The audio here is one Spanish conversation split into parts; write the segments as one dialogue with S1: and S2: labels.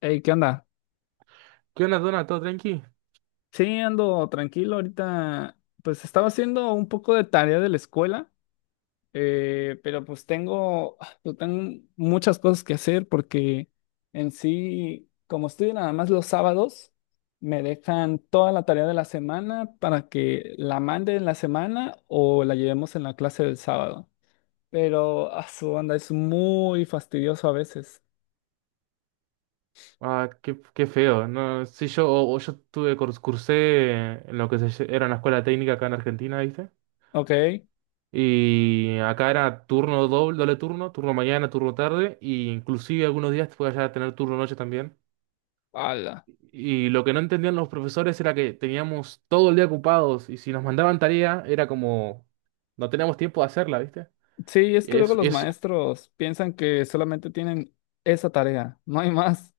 S1: Hey, ¿qué onda?
S2: ¿Qué onda, Dona? ¿Todo tranqui?
S1: Sí, ando tranquilo ahorita. Pues estaba haciendo un poco de tarea de la escuela, pero pues tengo, pues, tengo muchas cosas que hacer porque en sí, como estudio nada más los sábados, me dejan toda la tarea de la semana para que la mande en la semana o la llevemos en la clase del sábado. Pero a su onda es muy fastidioso a veces.
S2: Ah, qué feo. No, sí, yo, o yo tuve cursé en lo que se, lle- era una escuela técnica acá en Argentina, ¿viste?
S1: Ok.
S2: Y acá era turno doble, doble turno, turno mañana, turno tarde, y inclusive algunos días te podías llegar a tener turno noche también.
S1: Ala.
S2: Y lo que no entendían los profesores era que teníamos todo el día ocupados, y si nos mandaban tarea, era como no teníamos tiempo de hacerla, ¿viste?
S1: Sí, es que luego
S2: Es,
S1: los
S2: es,
S1: maestros piensan que solamente tienen esa tarea, no hay más.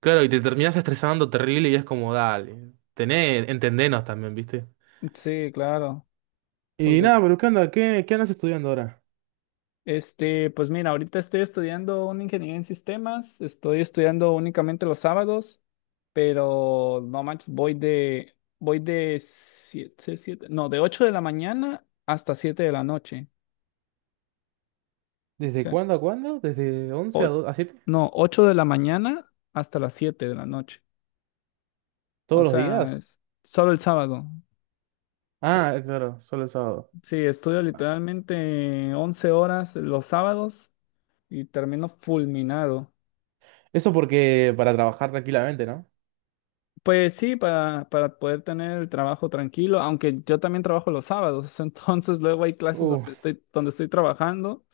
S2: claro, y te terminas estresando terrible y es como, dale, tené, entendenos también, ¿viste?
S1: Sí, claro,
S2: Y
S1: porque
S2: nada, pero ¿qué onda? ¿Qué andas estudiando ahora?
S1: este, pues mira, ahorita estoy estudiando una ingeniería en sistemas, estoy estudiando únicamente los sábados, pero no manches, voy de siete, siete- no, de 8 de la mañana hasta 7 de la noche. O
S2: ¿Desde
S1: sea,
S2: cuándo a cuándo? ¿Desde 11
S1: o-
S2: a 7?
S1: no, 8 de la mañana hasta las 7 de la noche. O
S2: ¿Todos los
S1: sea,
S2: días?
S1: es solo el sábado.
S2: Ah, claro, solo el sábado.
S1: Sí, estudio literalmente 11 horas los sábados y termino fulminado.
S2: Eso porque para trabajar tranquilamente, ¿no?
S1: Pues sí, para poder tener el trabajo tranquilo, aunque yo también trabajo los sábados, entonces luego hay clases
S2: Uh,
S1: donde estoy trabajando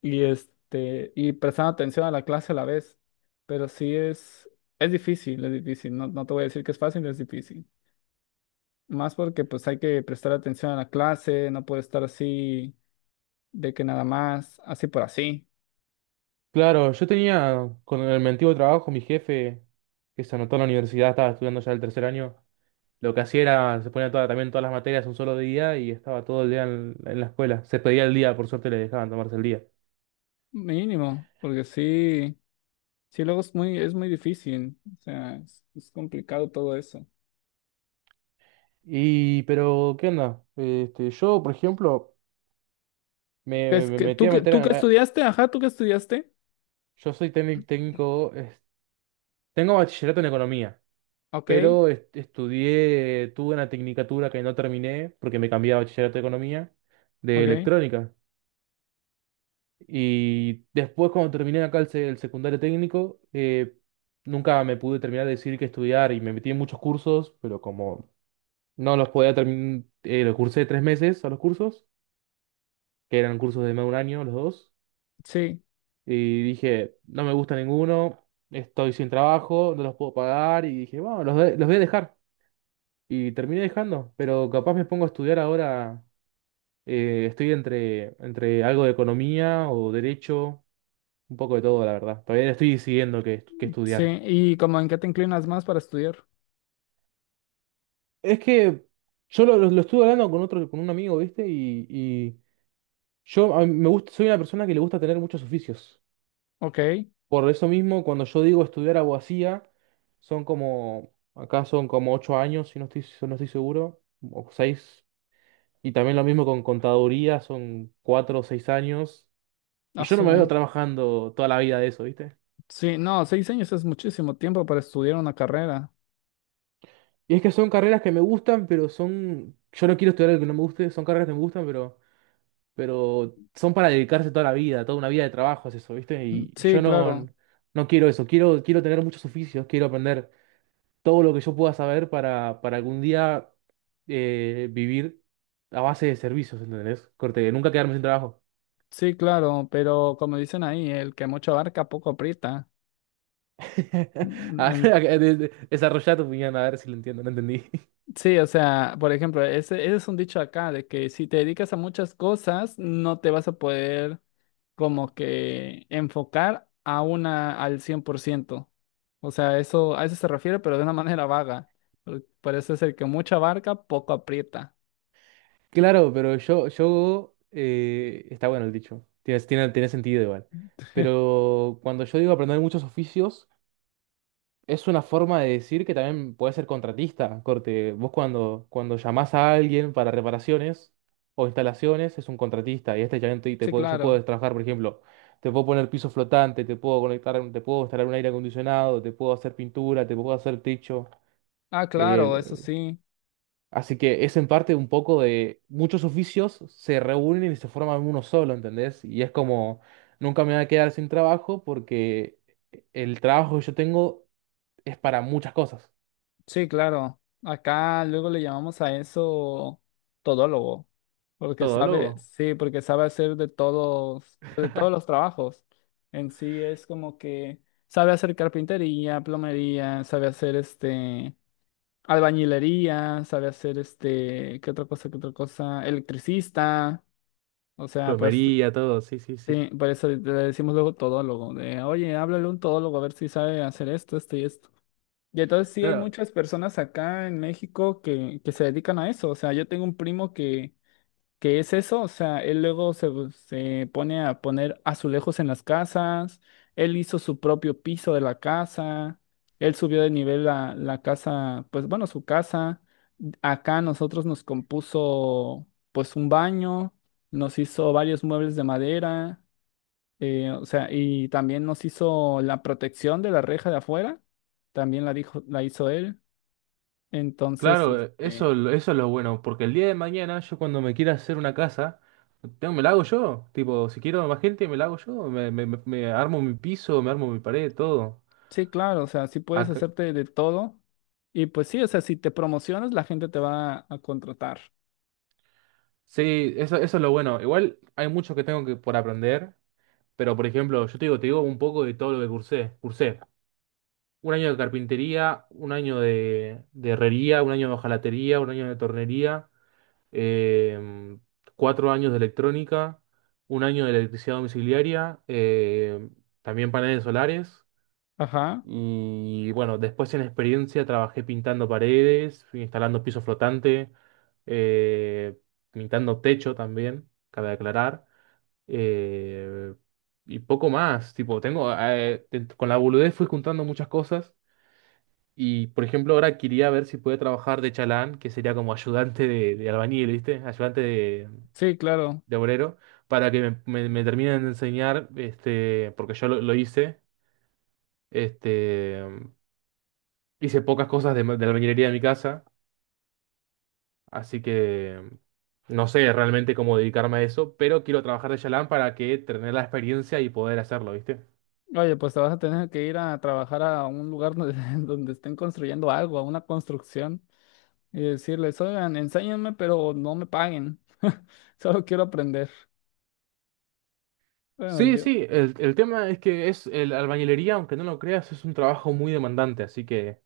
S1: y, este, y prestando atención a la clase a la vez. Pero sí es difícil, no, no te voy a decir que es fácil, es difícil. Más porque pues hay que prestar atención a la clase, no puede estar así de que nada más, así por así.
S2: claro, yo tenía con el mi antiguo trabajo, mi jefe, que se anotó en la universidad, estaba estudiando ya el tercer año. Lo que hacía era, se ponía toda, también todas las materias un solo día y estaba todo el día en la escuela. Se pedía el día, por suerte le dejaban tomarse el día.
S1: Mínimo, porque sí, sí luego es muy difícil, o sea, es complicado todo eso.
S2: Y, pero, ¿qué onda? Este, yo, por ejemplo, me, me-
S1: Es
S2: me
S1: que,
S2: metí
S1: ¿tú
S2: a
S1: que,
S2: meter
S1: tú que
S2: a.
S1: estudiaste? Ajá, ¿tú que estudiaste?
S2: Yo soy técnico, tengo bachillerato en economía,
S1: Ok,
S2: pero estudié, tuve una tecnicatura que no terminé porque me cambié a bachillerato de economía de
S1: ok,
S2: electrónica. Y después cuando terminé acá el secundario técnico, nunca me pude terminar de decir qué estudiar y me metí en muchos cursos, pero como no los podía terminar, los cursé 3 meses a los cursos, que eran cursos de más de un año los dos.
S1: sí,
S2: Y dije, no me gusta ninguno, estoy sin trabajo, no los puedo pagar. Y dije, bueno, los voy a dejar. Y terminé dejando, pero capaz me pongo a estudiar ahora. Estoy entre algo de economía o derecho, un poco de todo, la verdad. Todavía estoy decidiendo qué
S1: sí,
S2: estudiar.
S1: ¿y como en qué te inclinas más para estudiar?
S2: Es que yo lo estuve hablando con otro, con un amigo, ¿viste? Y yo a mí me gusta, soy una persona que le gusta tener muchos oficios.
S1: Ok,
S2: Por eso mismo, cuando yo digo estudiar abogacía, acá son como 8 años, si no estoy seguro, o 6, y también lo mismo con contaduría, son 4 o 6 años, y yo no me veo
S1: azul.
S2: trabajando toda la vida de eso, ¿viste?
S1: Sí, no, 6 años es muchísimo tiempo para estudiar una carrera.
S2: Y es que son carreras que me gustan, pero son, yo no quiero estudiar algo que no me guste, son carreras que me gustan, pero son para dedicarse toda la vida, toda una vida de trabajo es eso, ¿viste? Y yo
S1: Sí,
S2: no,
S1: claro,
S2: no quiero eso, quiero tener muchos oficios, quiero aprender todo lo que yo pueda saber para algún día vivir a base de servicios, ¿entendés? Corte, nunca quedarme sin trabajo.
S1: sí, claro, pero como dicen ahí, el que mucho abarca, poco aprieta. Mm.
S2: Desarrollá tu opinión, a ver si lo entiendo, no entendí.
S1: Sí, o sea, por ejemplo, ese es un dicho acá de que si te dedicas a muchas cosas, no te vas a poder como que enfocar a una al 100%. O sea, eso a eso se refiere, pero de una manera vaga. Por eso es el que mucha barca, poco aprieta.
S2: Claro, pero está bueno el dicho, tiene sentido igual. Pero cuando yo digo aprender muchos oficios, es una forma de decir que también puede ser contratista, corte. Vos cuando llamás a alguien para reparaciones o instalaciones, es un contratista. Y este ya
S1: Sí,
S2: yo
S1: claro.
S2: puedo trabajar, por ejemplo, te puedo poner piso flotante, te puedo conectar, te puedo instalar un aire acondicionado, te puedo hacer pintura, te puedo hacer techo.
S1: Ah, claro, eso
S2: el-
S1: sí.
S2: Así que es en parte un poco de muchos oficios se reúnen y se forman uno solo, ¿entendés? Y es como, nunca me voy a quedar sin trabajo porque el trabajo que yo tengo es para muchas cosas.
S1: Sí, claro. Acá luego le llamamos a eso todólogo, porque sabe,
S2: Todólogo,
S1: sí, porque sabe hacer de todos los trabajos. En sí es como que sabe hacer carpintería, plomería, sabe hacer este albañilería, sabe hacer este, ¿qué otra cosa, qué otra cosa? Electricista. O sea, pues
S2: plomería, todo, sí, sí,
S1: sí,
S2: sí.
S1: por eso le decimos luego todólogo, de, oye, háblale a un todólogo a ver si sabe hacer esto, esto y esto. Y entonces sí hay
S2: Claro,
S1: muchas personas acá en México que, se dedican a eso. O sea, yo tengo un primo que, es eso. O sea, él luego se pone a poner azulejos en las casas. Él hizo su propio piso de la casa. Él subió de nivel la casa, pues bueno, su casa. Acá nosotros nos compuso pues un baño. Nos hizo varios muebles de madera. O sea, y también nos hizo la protección de la reja de afuera, también la dijo, la hizo él. Entonces,
S2: claro, eso,
S1: este,
S2: eso es lo bueno, porque el día de mañana yo cuando me quiera hacer una casa, tengo, me la hago yo, tipo, si quiero más gente, me la hago yo, me armo mi piso, me armo mi pared, todo.
S1: sí, claro, o sea, sí puedes
S2: Acá-
S1: hacerte de todo. Y pues sí, o sea, si te promocionas, la gente te va a contratar.
S2: sí, eso es lo bueno. Igual hay mucho que tengo que por aprender, pero por ejemplo, yo te digo un poco de todo lo que cursé. Cursé un año de carpintería, un año de herrería, un año de hojalatería, un año de tornería. em, 4 años de electrónica, un año de electricidad domiciliaria, también paneles solares.
S1: Ajá,
S2: Y bueno, después en experiencia trabajé pintando paredes, fui instalando piso flotante, eh, pintando techo también, cabe aclarar. eh, y poco más, tipo, tengo, con la boludez fui juntando muchas cosas. Y por ejemplo, ahora quería ver si puede trabajar de chalán, que sería como ayudante de albañil, ¿viste? Ayudante de,
S1: sí, claro.
S2: de obrero para que me terminen de enseñar, este, porque yo lo hice, este, hice pocas cosas de la albañilería de mi casa, así que no sé realmente cómo dedicarme a eso, pero quiero trabajar de chalán para que tener la experiencia y poder hacerlo, ¿viste?
S1: Oye, pues te vas a tener que ir a trabajar a un lugar donde, donde estén construyendo algo, a una construcción, y decirles, oigan, enséñenme, pero no me paguen. Solo quiero aprender. Bueno,
S2: Sí,
S1: yo.
S2: sí, el tema es que es el albañilería, aunque no lo creas, es un trabajo muy demandante, así que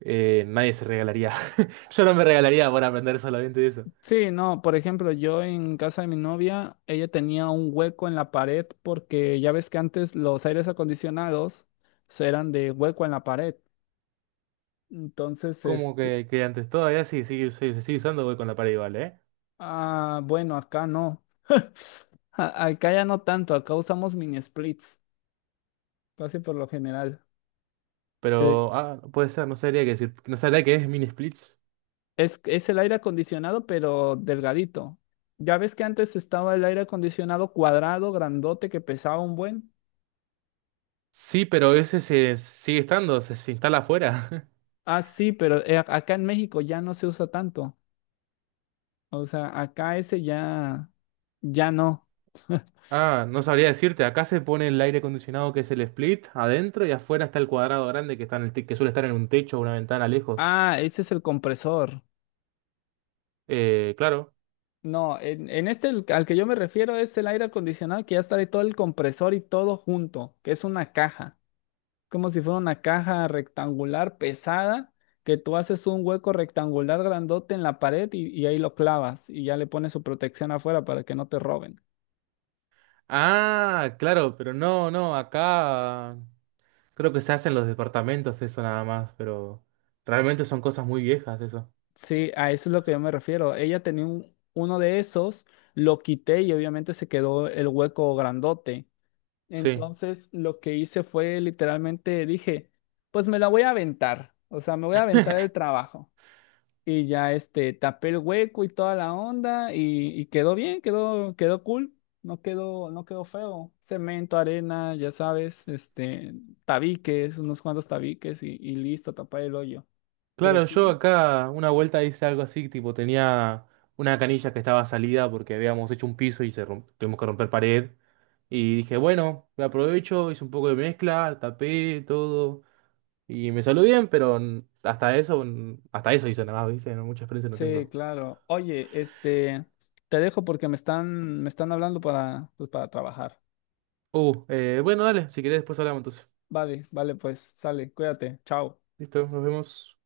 S2: nadie se regalaría. Yo no me regalaría por aprender solamente eso.
S1: Sí, no, por ejemplo, yo en casa de mi novia, ella tenía un hueco en la pared porque ya ves que antes los aires acondicionados se eran de hueco en la pared. Entonces,
S2: Como
S1: este,
S2: que antes todavía sí, sí, sí, se sigue usando, voy con la pared igual, ¿eh?
S1: ah, bueno, acá no. Acá ya no tanto, acá usamos mini splits, casi por lo general. Eh,
S2: Pero, ah, no puede ser, no sabría qué decir. No sabría qué es Mini Splits.
S1: es el aire acondicionado, pero delgadito. Ya ves que antes estaba el aire acondicionado cuadrado, grandote, que pesaba un buen.
S2: Sí, pero ese se sigue estando, se instala afuera.
S1: Ah, sí, pero acá en México ya no se usa tanto. O sea, acá ese ya, ya no.
S2: Ah, no sabría decirte. Acá se pone el aire acondicionado que es el split adentro y afuera está el cuadrado grande que está en el que suele estar en un techo o una ventana lejos.
S1: Ah, ese es el compresor.
S2: Claro.
S1: No, en este el- al que yo me refiero es el aire acondicionado que ya está de todo el compresor y todo junto, que es una caja, como si fuera una caja rectangular pesada, que tú haces un hueco rectangular grandote en la pared y, ahí lo clavas y ya le pones su protección afuera para que no te roben.
S2: Ah, claro, pero no, no, acá creo que se hacen los departamentos eso nada más, pero realmente son cosas muy viejas eso.
S1: Sí, a eso es lo que yo me refiero. Ella tenía un- uno de esos, lo quité y obviamente se quedó el hueco grandote.
S2: Sí.
S1: Entonces, lo que hice fue literalmente dije, pues me la voy a aventar, o sea, me voy a aventar el trabajo. Y ya este, tapé el hueco y toda la onda y, quedó bien, quedó, quedó cool, no quedó, no quedó feo. Cemento, arena, ya sabes, este, tabiques, unos cuantos tabiques y listo, tapar el hoyo. Pero
S2: Claro, yo
S1: sí,
S2: acá una vuelta hice algo así, tipo tenía una canilla que estaba salida porque habíamos hecho un piso y tuvimos que romper pared. Y dije, bueno, me aprovecho, hice un poco de mezcla, tapé todo. Y me salió bien, pero hasta eso hice nada más, ¿viste? No, mucha experiencia no
S1: sí,
S2: tengo.
S1: claro. Oye, este, te dejo porque me están hablando para, pues, para trabajar.
S2: Bueno, dale, si querés después hablamos entonces.
S1: Vale, vale, pues sale, cuídate, chao.
S2: Listo, nos vemos.